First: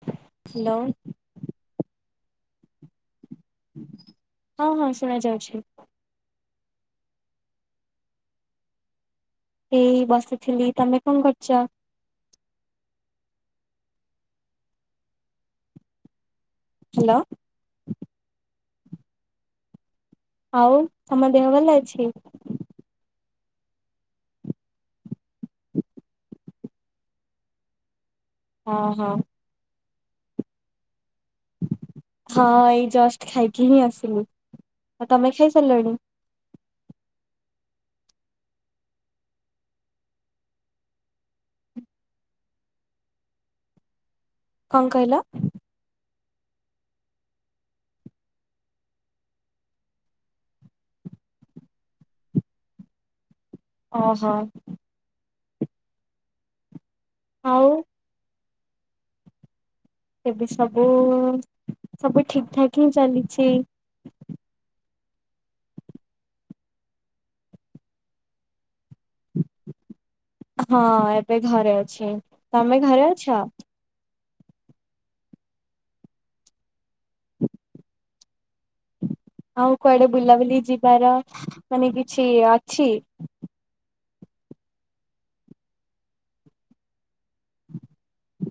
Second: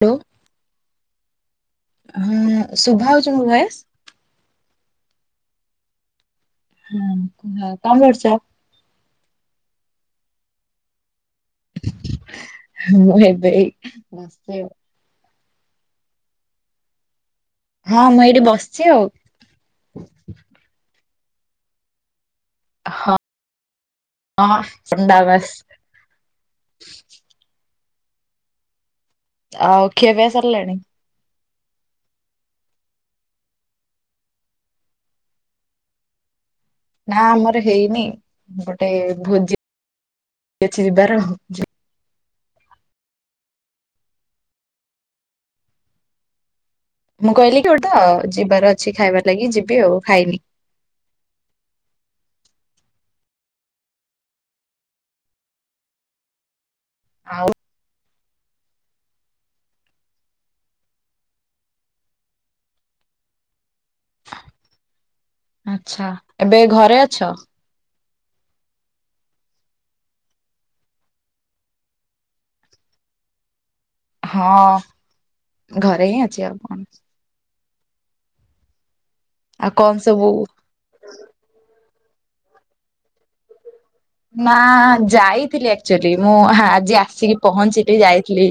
Hello ଲୋ। ହଁ ଶୁଭା ହଉଚି ମୋ ଭଏ ହଁ ହଁ ଶୁଣା ଯାଉଛି। ହୁଁ ହଁ କଁ କରଚ? ଏଇ ବସିଥିଲି ତମେ କଁ କରଚ? ମୁଁ ଏବେ ଏଇ ବସିଚି ଆଉ। ହାଲୋ। ହଁ ମୁଁ ଏଇଠି ବସିଚି ଆଉ। ଆଉ ତମ ଦେହ ଭଲ ଅଛି? ହ କଁ ସେମତା ବାସ୍। ହଁ ହଁ। ଆଉ ଖିଆ ପିଆ ସରଲାଣି? ହଁ ଏଇ ଜଷ୍ଟ ଖାଇକି ହିଁ ଆସିଲି। ଆଉ ତମେ ଖାଇସାରଲଣି? ନାଁ ଆମର ହେଇନି ଗୋଟେ ଭୋଜି ଅଛି ଯିବାର ଯି କଁ କହିଲ? ମୁଁ କହିଲି କି ଗୋଟା ଯିବାର ଅଛି ଖାଇବା ଲାଗି ଯିବି ଆଉ ଖାଇନି। ଓହୋ। ଆଉ? ଏବେ ସବୁ ସବୁ ଠିକ୍ ଠାକ୍ ହିଁ ଚାଲିଛି। ଆଚ୍ଛା ଏବେ ଘରେ ଅଛ? ହଁ ଏବେ ଘରେ ଅଛି। ତମେ ଘରେ ଅଛ? ହଁ ଘରେ ହିଁ ଅଛି ଆଉ। କଣ। ଆଉ କଣ କୁଆଡ଼େ ସବୁ ବୁଲାବୁଲି ଯିବାର ମାନେ କିଛି ଅଛି? ନାଁ ଯାଇଥିଲି ଆକ୍ଚୁଆଲି ମୁଁ ଆଜି ଆସିକି ପହଞ୍ଚିଲି ଯାଇଥିଲି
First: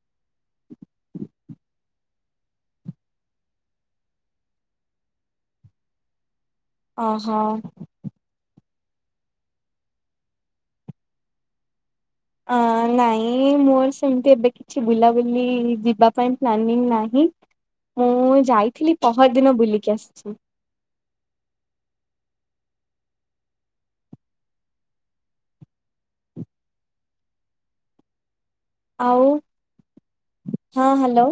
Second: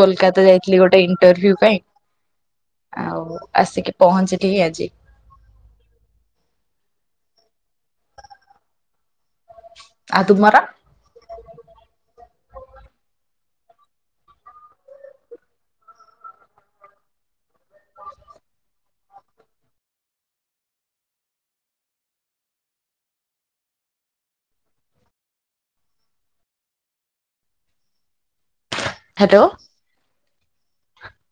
କୋଲକାତା ଯାଇଥିଲି ଗୋଟେ ଇଣ୍ଟରଭ୍ୟୁ ପାଇଁ। ଆଉ ଆସିକି ପହଞ୍ଚିଲିି ହି ଆଜି। ଅହ। ଆ ତୁମର? ଅ ନାଇଁ ମୋର ସେମତି ଏବେ ଛି ବୁଲାବୁଲି ଯିବା ପାଇଁ ପ୍ଲାନିଂ ନାହିଁ। ମୁଁ ଯାଇଥିଲି ପହରଦିନ ବୁଲିକି ଆସିଚି। ଆଉ ହ୍ୟାଲୋ ହଁ ହାଲୋ।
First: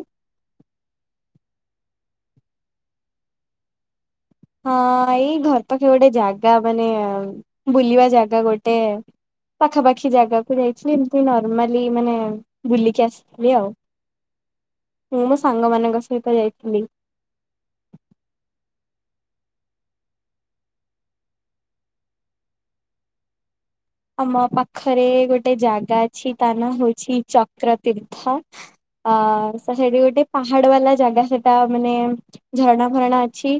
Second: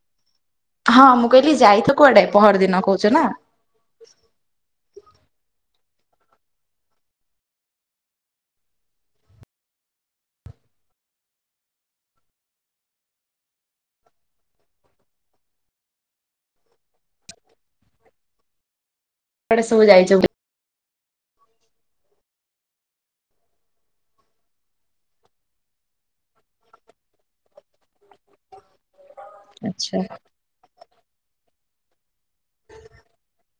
ହଁ ମୁଁ କହିଲି ଯାଇଥିଲ କୁଆଡ଼େ ପହର ଦିନ କହୁଚା ନା। ହଁ ଏଇ ଘର ପାଖେ ଗୋଟେ ଜାଗା ମାନେ ବୁଲିବା ଜାଗା ଗୋଟେ ପାଖାପାଖି ଜାଗାକୁ ଯାଇଥିଲି। ଏମିତି ନର୍ମାଲି ମାନେ ବୁଲିକି ଆସି ଥିଲି ଆଉ ମୁଁ ମୋ ସାଙ୍ଗ ମାନଙ୍କ ସହିତ ଯାଇଥିଲି। କୁଆଡେ଼ ସବୁ ଯାଇଚ ବୁଲି? ଆମ ପାଖରେ ଗୋଟେ ଜାଗା ଅଛି ତା ନାଁ ହଉଛି ଚକ୍ର ତୀର୍ଥ। ଅ ଆଚ୍ଛା ସେଇଠି ଗୋଟେ ପାହାଡ ବାଲା ଜାଗା ସେଟା ମାନେ ଝରଣା ଫରଣା ଅଛି।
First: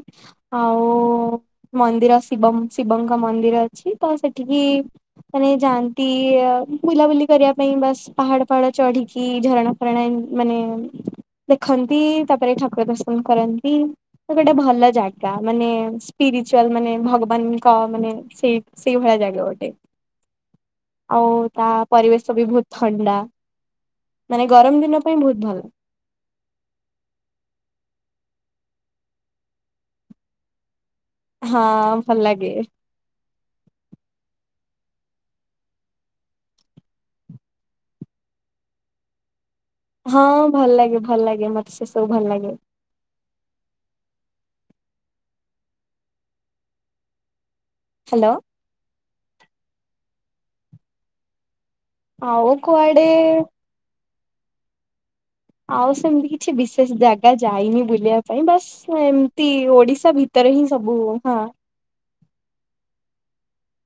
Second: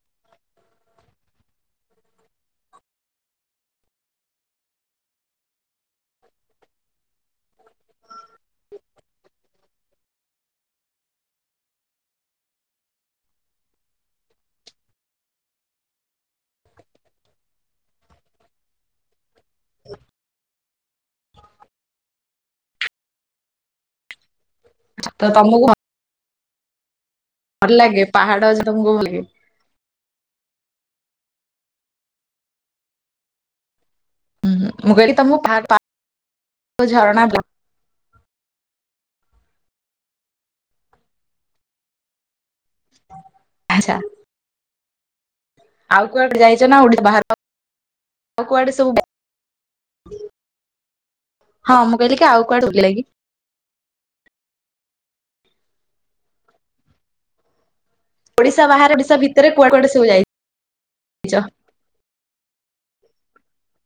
ଆଉ ମନ୍ଦିର ଶିବ ଶିବଙ୍କ ମନ୍ଦିର ଅଛି ତ ସେଠିକି ମାନେ ଯାଆନ୍ତି ଇଏ ବୁଲାବୁଲି କରିବା ପାଇଁ ବାସ ପାହାଡ ତଳେ ଚଢିକି ଝରଣା ପ୍ରଣାୟ ମାନେ ଦେଖନ୍ତି ତାପରେ ଠାକୁର ଦର୍ଶନ କରନ୍ତି। ଗୋଟେ ଭଲ ଜାଗା ମାନେ ସ୍ପିରିଚୁଆଲ ମାନେ ଭଗବାନଙ୍କ ମାନେ ସେଇ ସେଇଭଳିଆ ଜାଗା ଗୋଟେ। ଆଉ ତା ପରିବେଶ ବି ବହୁତ ଥଣ୍ଡା ମାନେ ଗରମ ଦିନ ପାଇଁ ତ ବହୁତ ଭଲ। ତମକୁ ଭଲ ଲାଗେ ପାହାଡ ଚଢିବାକୁ ଭଲ ଲାଗେ। ହଁ ଭଲ ଲାଗେ। ହଁ ମୁଁ କହିଲି ତମୁକୁ ଫାକ୍ ପା ଝରଣା ହଁ ଭଲ ଲାଗେ ଭଲ ଲାଗେ ମତେ ସେ ସବୁ ଭଲ ଲାଗେ। ଆଛା। ଆଉ କୁଆଡେ ଯାଇଚ ନା ଓଡ଼ିଶା ବାହାର? ହ୍ୟାଲୋ। ଆଉ କୁଆଡେ ସବୁ। ହଁ ମୁଁ କହିଲି କି ଆଉ କୁଆଡେ ଆଉ ସେମିତି କିଛି ବିଶେଷ ଜାଗା ଯାଇନି ବୁଲିବା ପାଇଁ। ଓଡିଶା ବାସ୍ ବାହାରେ ଓଡିଶା ଭିତରେ ଏମତି କୁଆଡେ କୁଆଡେ ସବୁ ଓଡିଶା ଭିତ ଭିତରେ ହିଁ ସବୁ ହଁ। ଯାଇଛ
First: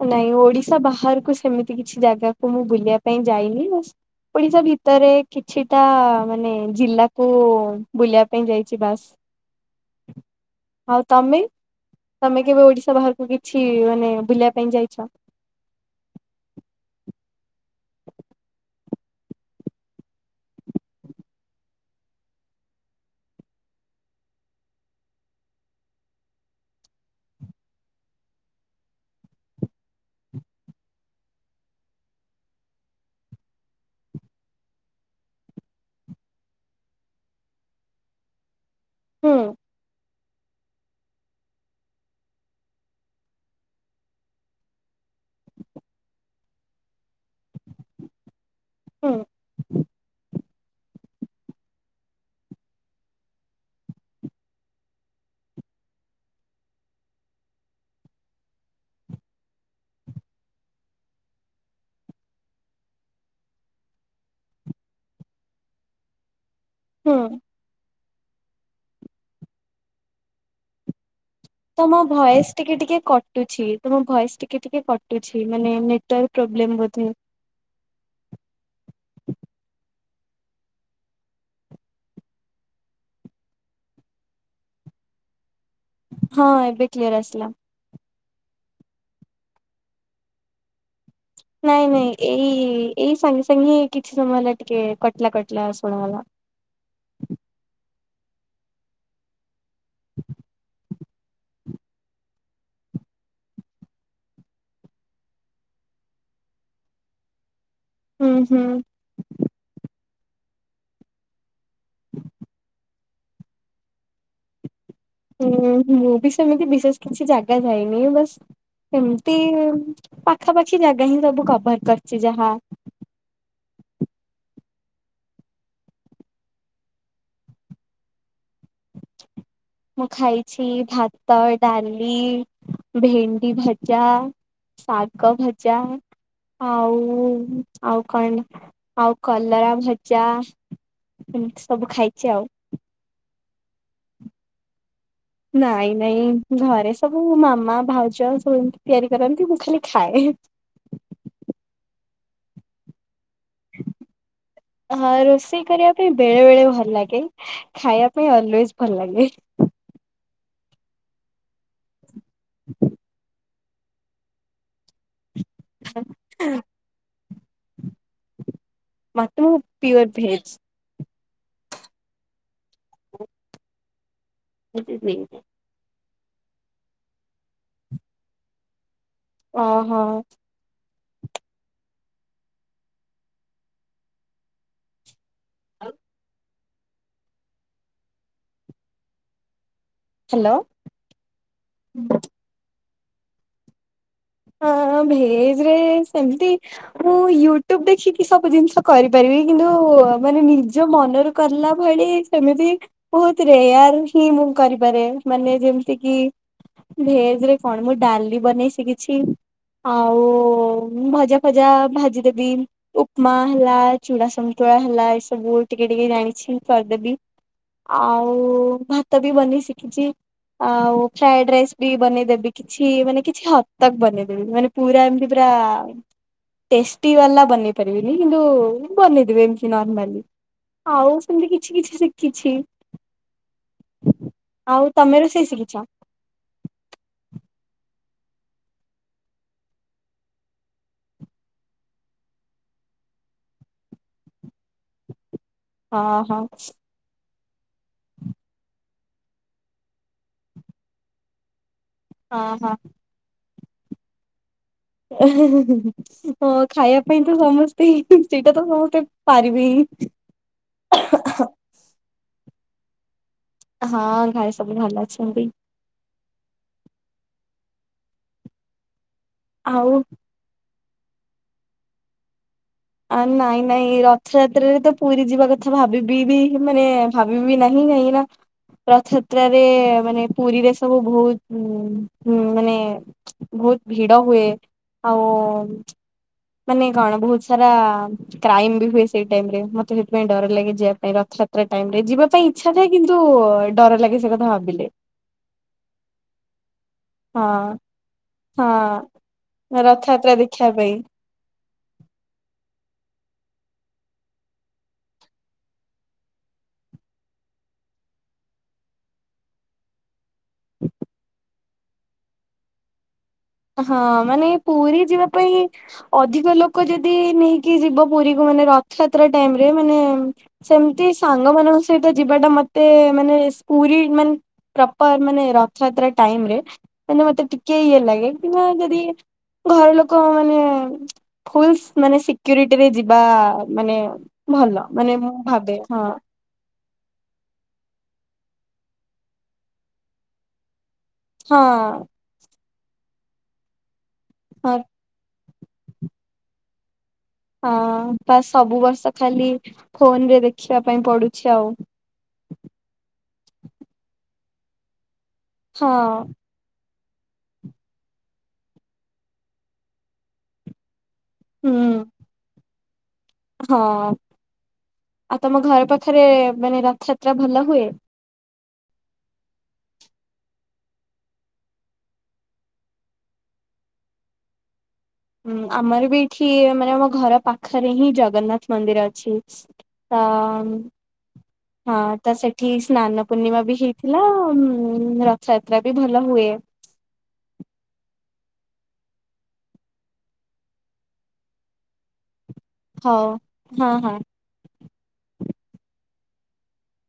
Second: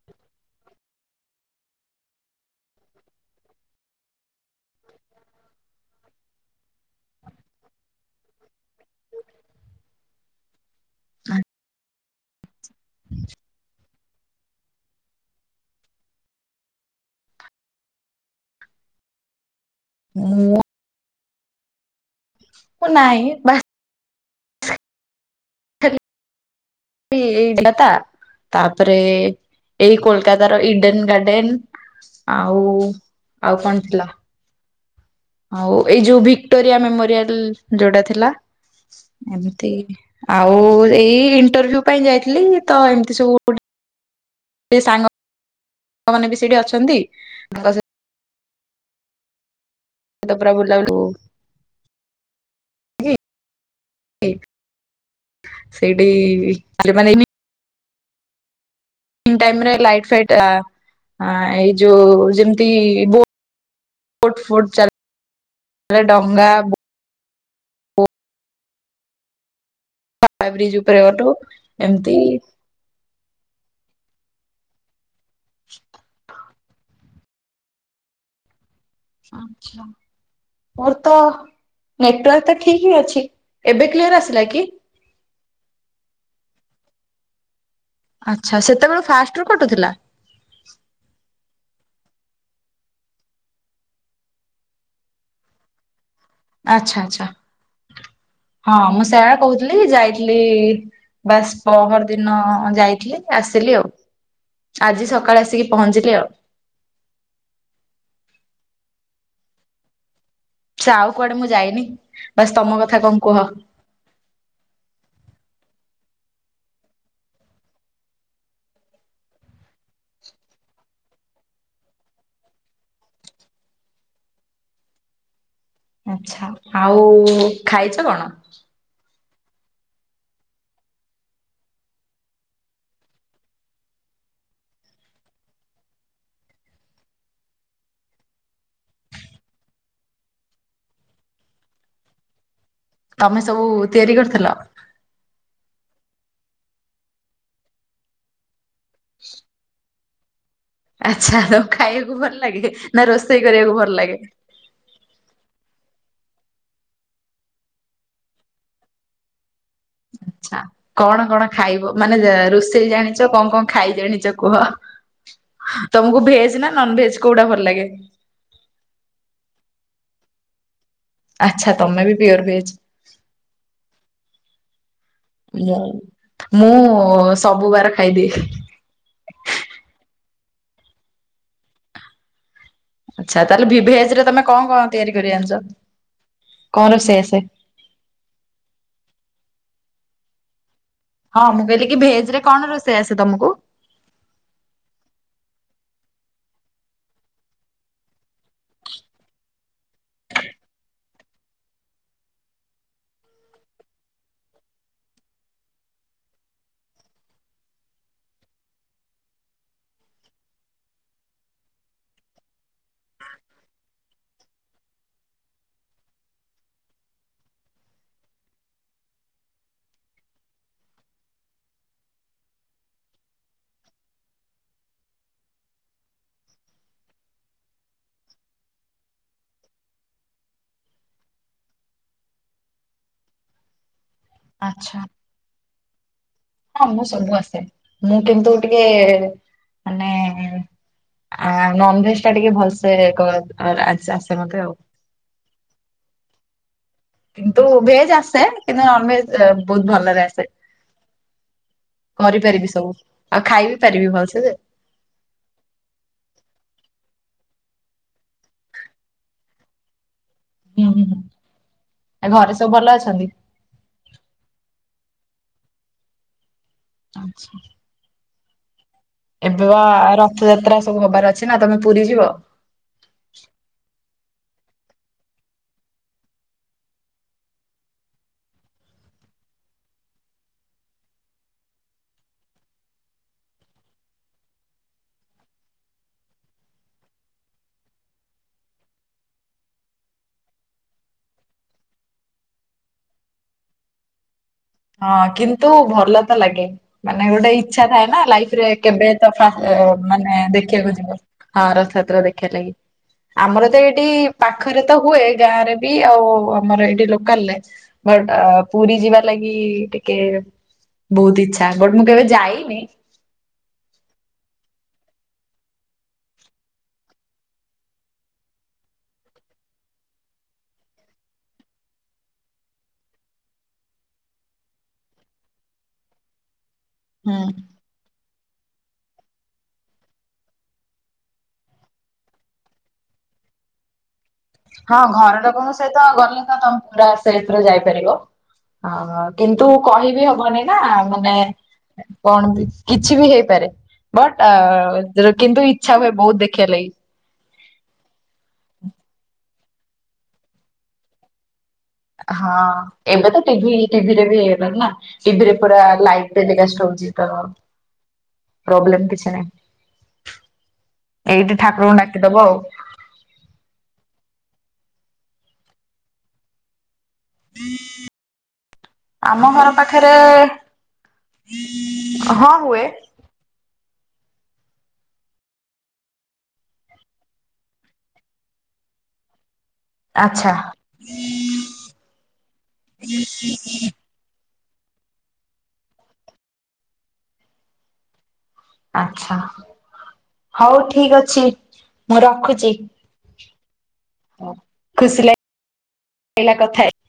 ନାଇଁ ଓଡିଶା ବାହାରକୁ ସେମିତି କିଛି ଜାଗାକୁ ମୁଁ ବୁଲିବା ପାଇଁ ଯାଇନି ବାସ୍। ଓଡିଶା ଭିତରେ କିଛିଟା ମାନେ ଜିଲ୍ଲାକୁ ବୁଲିବା ପାଇଁ ଯାଇଛି ବାସ୍। [inaudible] ଆଉ ତମେ? ତମେ କେବେ ଓଡିଶା ବାହାରକୁ କିଛି ମାନେ ବୁଲିବା ପାଇଁ ଯାଇଛ? ମୁଁ। ମୁଁ ନାଇଁ ବା [inaudible] ଏଇତା [inaudible] ତାପରେ ଏଇ କୋଲକାତାର ଇଡେନ ଗାର୍ଡେନ। ଆଉ ଆଉ କଣ ଥିଲା। ଆଉ ଏଇ ଯୋଉ ଭିକ୍ଟୋରିଆ ମେମୋରିଆଲ ଯୋଉଟା ଥିଲା। ହୁଁ ଏମତି ଆଉ ଏଇ ଇଣ୍ଟରଭ୍ୟୁ ପାଇଁ ଯାଇଥିଲି ତ ଏମିତି ସବୁ ଗୋଟେ ଗୋଟେ ସାଙ୍ଗ ସାଙ୍ଗ ମାନେବି ସେଇଠି ଅଛନ୍ତି, ତାଙ୍କ ସହି ହୁଁ। ତାପରେ ଆଉ ବୁଲାବୁଲି ସେଇଠି ପିଲେମାନେ ବି ଟାଇମରେ ଲାଇଟ ଫାଇଟ ଆ ଏଇ ଯୋଉ ଯେମିତିବୋ ବୋଟ ଫୋଟ ଚାଲେ ଡଙ୍ଗା ହଁ। ବ୍ରିଜ୍ ଉପରେଠୁ ତମ ଭଏସ ଟିକେ ଟିକେ କଟୁଛି, ତମ ଭଏସ ଟିକେ ଟିକେ କଟ କଟୁଛିମାନେ ନେଟୱାର୍କ ପ୍ରୋବ୍ଲେମ ବଧେ। ଆଛା। ମୋର ତ ନେଟୱାର୍କ ତ ଠିକ ହିଁ ଅଛି। ଏବେ କ୍ଲିୟର ଆସିଲା କି? ହଁ, ଏବେ କ୍ଲିୟର ଆସିଲା। ଆଚ୍ଛା, ସେତେବେଳୁ ଫାଷ୍ଟ ରୁ କଟୁଥିଲା? ନାଇଁ ନାଇଁ ଏଇ-ଏଇ ସାଙ୍ଗେ ସାଙ୍ଗେ କିଛି ସମୟ ହେଲା ଟିକେ କଟିଲା କଟିଲା ଶୁଣାଗଲା। ଆଚ୍ଛା ଆଚ୍ଛା। ହଁ, ମୁଁ ସେଇଆ କହୁଥିଲି ଯାଇଥିଲି ବାସ୍ ପହର ଦିନ ଯାଇଥିଲି ଆସିଲି ଆଉ। ଆଜି ସକାଳେ ଆସିକି ପହଞ୍ଚିଲି ଆଉ। ହୁଁ ହୁଁ। ସେ ଆଉ କୁଆଡ଼େ ମୁଁ ଯାଇନି। ବାସ ତମ କଥା କଣ କୁହ। ହୁଁ, ମୁଁ ବି ସେମିତି ବିଶେଷ କିଛି ଜାଗା ଯାଇନି ବାସ୍ ସେମତି ପାଖାପାଖି ଜାଗା ହିଁ ସବୁ କଭର କରିଛି ଯାହା। ଆଚ୍ଛା। ଆଉ ଖାଇଛ କଣ? ମୁଁ ଖାଇଛି ଭାତ, ଡାଲି, ଭେଣ୍ଡି ଭଜା ଶାଗ ଭଜା ଆଉ ଆଉ କଣ ଆଉ କଲରା ଭଜା ଏମିତି ସବୁ ଖାଇଛି ଆଉ। ତମେ ସବୁ ତିଆରି କରିଥିଲ? ନାଇଁ ନାଇଁ ଘରେ ସବୁ ମାମା, ଭାଉଜ ସବୁ ଏମିତି ତିଆରି କରନ୍ତି, ମୁଁ ଖାଲି ଖାଏ। ଆଚ୍ଛା ତମକୁ ଖାଇବାକୁ ଭଲ ଲାଗେ ନା ରୋଷେଇ କରିବାକୁ ଭଲ ଲାଗେ? ହଁ ରୋଷେଇ କରିବା ପାଇଁ ବେଳେ ବେଳେ ଭଲ ଲାଗେ। ଖାଇବା ପାଇଁ ଅଲୱେଜ ଭଲ ଲାଗେ। ଆଚ୍ଛା। କଣ କଣ ଖାଇବ ମାନେ ରୋଷେଇ ଜାଣିଛ କଣ କଣ ଖାଇ ଜାଣିଛ କୁହ। ତମକୁ ଭେଜ ନା ନନଭେଜ କୋଉଟା ଭଲ ଲାଗେ? ମତେ ମୁଁ ପିଓର ଭେଜ। ଆଚ୍ଛା ତମେ ବି ପିଓର ଭେଜ। [inaudible] ମୁଁ ମୁଁ ସବୁ ବାର ଖାଇଦିଏ। ଓହୋଃ। ଆଚ୍ଛା ତାହେଲେ ଭିଜ୍ ରେ ତମେ କଣ କଣ ତିଆରି କରି ଜାଣିଛ? କଣ ରୋଷେଇ ଆସେ? ହ୍ୟାଲୋ। ହଁ ମୁଁ କହିଲି କି ଭେଜ ରେ କଣ ରୋଷେଇ ଆସେ ତମକୁ? ହଁ ଭେଜରେ ସେମିତି‌ ମୁଁ ୟୁଟ୍ୟୁବ ଦେଖିକି ସବୁ ଜିନିଷ କରିପାରିବି। କିନ୍ତୁ ମାନେ ନିଜ ମନରୁ କରିଲା ଭଳି ସେମିତି ବହୁତ ରେୟାର ହିଁ ମୁଁ କରିପାରେ। ମାନେ ଯେମିତି କି ଭେଜ ରେ କଣ ମୁଁ ଡାଲି ବନେଇ ଶିକିିଛି। ଆଉ ଭଜା-ଫଜା ଭାଜିଦେବି। ଉପମା ହେଲା, ଚୁଡ଼ା ସନ୍ତୁଳା ହେଲା ଏ ସବୁ ଟିକେ ଟିକେ ଜାଣିଛି କରିଦେବି। ଆଉ ଭାତ ବି ବନେଇ ଶିଖିଛି। ଆଉ ଫ୍ରାଏଡ ରାଇସ୍ ବି ବନେଇଊଦେବି କିଛି ମାନେ କିଛି ହ ଦ୍ ତକ୍ ବନେଇ ଦେବି। ମାନେ ପୁରା ଏମିତି ପୁରା ଟେଷ୍ଟି ବାଲା ବନେଇ ପାରିବିନି କିନ୍ତୁ ବନେଇ ଦେବି ଏମିତି ନର୍ମାଲ। ଆଉ ସେମିତି କିଛି କିଛି ଶିଖିଛି। [inaudible] ଆଉ ତମେ ରୋଷେଇ ଶିଖିଛ? ହଁ ମୁଁ ସବୁ ଆସେ। ମୁଁ କିନ୍ତୁ ଟିକେ ମାନେ ଆ ନନ୍ ଭେଜ ଟା ଟିକେ ଭଲସେ କରେ ଆ-ଆସେ ମତେ ଆଉ। ହଁ ହଁ। କିନ୍ତୁ ଭେଜ ଆସେ କିନ୍ତୁ ନନ ଭେଜ ବହୁତ ଭଲରେ ଆସେ। ହଁ ହଁ। କରିପାରିବି ସବୁ ଆଉ ଖାଇବି ପାରିବି ଭଲସେ ଯେ। [unintelligible] ହଁ ଖାଇବା ପାଇଁ ତ ସମସ୍ତେ ସେଇଟା ତ ସମସ୍ତେ ପାରିବେ ହିଁ। ହୁଁ ହୁଁ ହୁଁ। ଆ ଘରେ ସବୁ ଭଲ ଅଛନ୍ତି? ହଁ ଘରେ ସବୁ ଭଲ ଅଛନ୍ତି। ଆଚ୍ଛା। ଏବେ ବା ଆଉ ରଥଯାତ୍ରା ସବୁ ହବାର ଅଛି ନା ତମେ ପୁରୀ ଯିବ? ଆ ନାଇଁ ନାଇଁ ରଥଯାତ୍ରାରେ ତ ପୁରୀ ଯିବା କଥା ଭାବିବି ବି ମାନେ ଭାବିବି ନାହିଁ କାହିଁକିନା ରଥଯାତ୍ରରେ ମାନେ ପୁରୀରେ ସବୁ ବହୁତ ମାନେ ବହୁତ ଭିଡ ହୁଏ ଆଉ ମାନେ କଣ ପୁଜ୍। [unintelligible] କ୍ରାଇମ ବି ହୁଏ ସେଇ ଟାଇମ ରେ ମତେ ସେଥିପାଇଁ ଡର ଲାଗେ ଯିବା ପାଇଁ ରଥଯାତ୍ରା ଟାଇମ ରେ ଯିବା ପାଇଁ ଇଛା ଥାଏ କିନ୍ତୁ ଡର ଲାଗେ ସେ କଥା ଭାବିଲେ। ହଁ କିନ୍ତୁ ଭଲ ତ ଲାଗେ। ମାନେ ଗୋଟେ ହଁ ଇଛା ଥାଏ ନା ଲାଇଫରେ ହଁ। କେବେ ତ ଫ ରଥଯାତ୍ରା ମାନେ ଦେଖିବା ପାଇଁ ଦେଖିବାକୁ ଯିବ। ହଁ ରଥଯାତ୍ରା ଦେଖିବା ଲାଗି ଆମର ତ ଏଠି ପାଖରେ ତ ହୁଏ ଗାଁ ରେ ବି ଆଉ ଆମର ଏଠି ଲୋକାଲ ଲେ। ବଟ ପୁରୀ ଯିବା ଲାଗି ଟିକେ ବହୁତ ଇଚ୍ଛା। ବଟ ମୁଁ କେବେ ଯାଇନି ହଁ ମାନେ ପୁରୀ ଯିବା ପାଇଁ ଅଧିକ ଲୋକ ଯଦି ନେଇକି ଯିବ ପୁରୀକୁ ମାନେ ରଥଯାତ୍ରା ଟାଇମରେ ମାନେ ସେମିତି ସାଙ୍ଗମାନଙ୍କ ସହିତ ଯିବାଟା ମତେ ମାନେ ପୁରୀ ମାନେ ପ୍ରପର ମାନେ ରଥଯାତ୍ରା ଟାଇମରେ ମାନେ ମତେ ହୁଁ ଟିକେ ଇଏ ଲାଗେ କିମ୍ବା ଯଦି ଘର ଲୋକ ମାନେ ଫୁଲଶ୍ ମାନେ ସିକ୍ୟୁରିଟିରେ ଯିବା ମାନେ ଭଲ ହଁ ମାନେ ମୁଁ ଘର ଲୋକଙ୍କ ଭାବେ ସହିତ ହଁ ଗଲେ ତ ତମେ ପୁରା ସେଫରେ ଯାଇପାରିବ। ଆ କିନ୍ତୁ କହିବି ହବନି ନା ମାନେ କଣ କିଛି ବି ହେଇପାରେ? ହଁ ବଟ୍ କିନ୍ତୁ ଇଚ୍ଛା ହୁଏ ବହୁତ ଦେଖିବା ଲାଗି। ହଁ ବା ସବୁ ବର୍ଷ ଖାଲି ଫୋନରେ ଦେଖିବା ପାଇଁ ପଡୁଛି ଆଉ। ହଁ ଏବେ ତ ଟିଭି ଟିଭିରେ ବି ହେଇଗଲଣିି ନା। ଟିଭିରେ ପୁରା ହଁ ଲାଇଭ ଟେଲିକାଷ୍ଟ ହଉଚି ତ ପ୍ରୋବ୍ଲେମ୍ କିଛି ନାହିଁ। ଏଇଠି ହୁଁ ଠାକୁରଙ୍କୁ ଡାକିଦବ ଆଉ। ହଁ ଆଉ ତମ ଘର ପାଖରେ ମାନେ ରଥଯାତ୍ରା ଭଲ ହୁଏ। ଆମ ଘର ପାଖରେ ହଁ ହୁଏ। ହୁଁ ଆମର ବି ଏଠି ମାନେ ଆମ ଘର ପାଖରେ ହିଁ ଜଗନ୍ନାଥ ମନ୍ଦିର ଅଛି। ଆଚ୍ଛା ହଁ ହଁ ତ ସେଠୀ ସ୍ନାନ ପୂର୍ଣ୍ଣିମା ବି ହେ ଥିଲା ରଥଯାତ୍ରା ବି ଭଲ ହୁଏ। ଆଛା ହଉ ଠିକ ଅଛି ମୁଁ ରଖୁଛି। ହଉ ହଁ ହଁ। ଖୁସି ଲାଗ ଲିଲା କଥା ହେଇ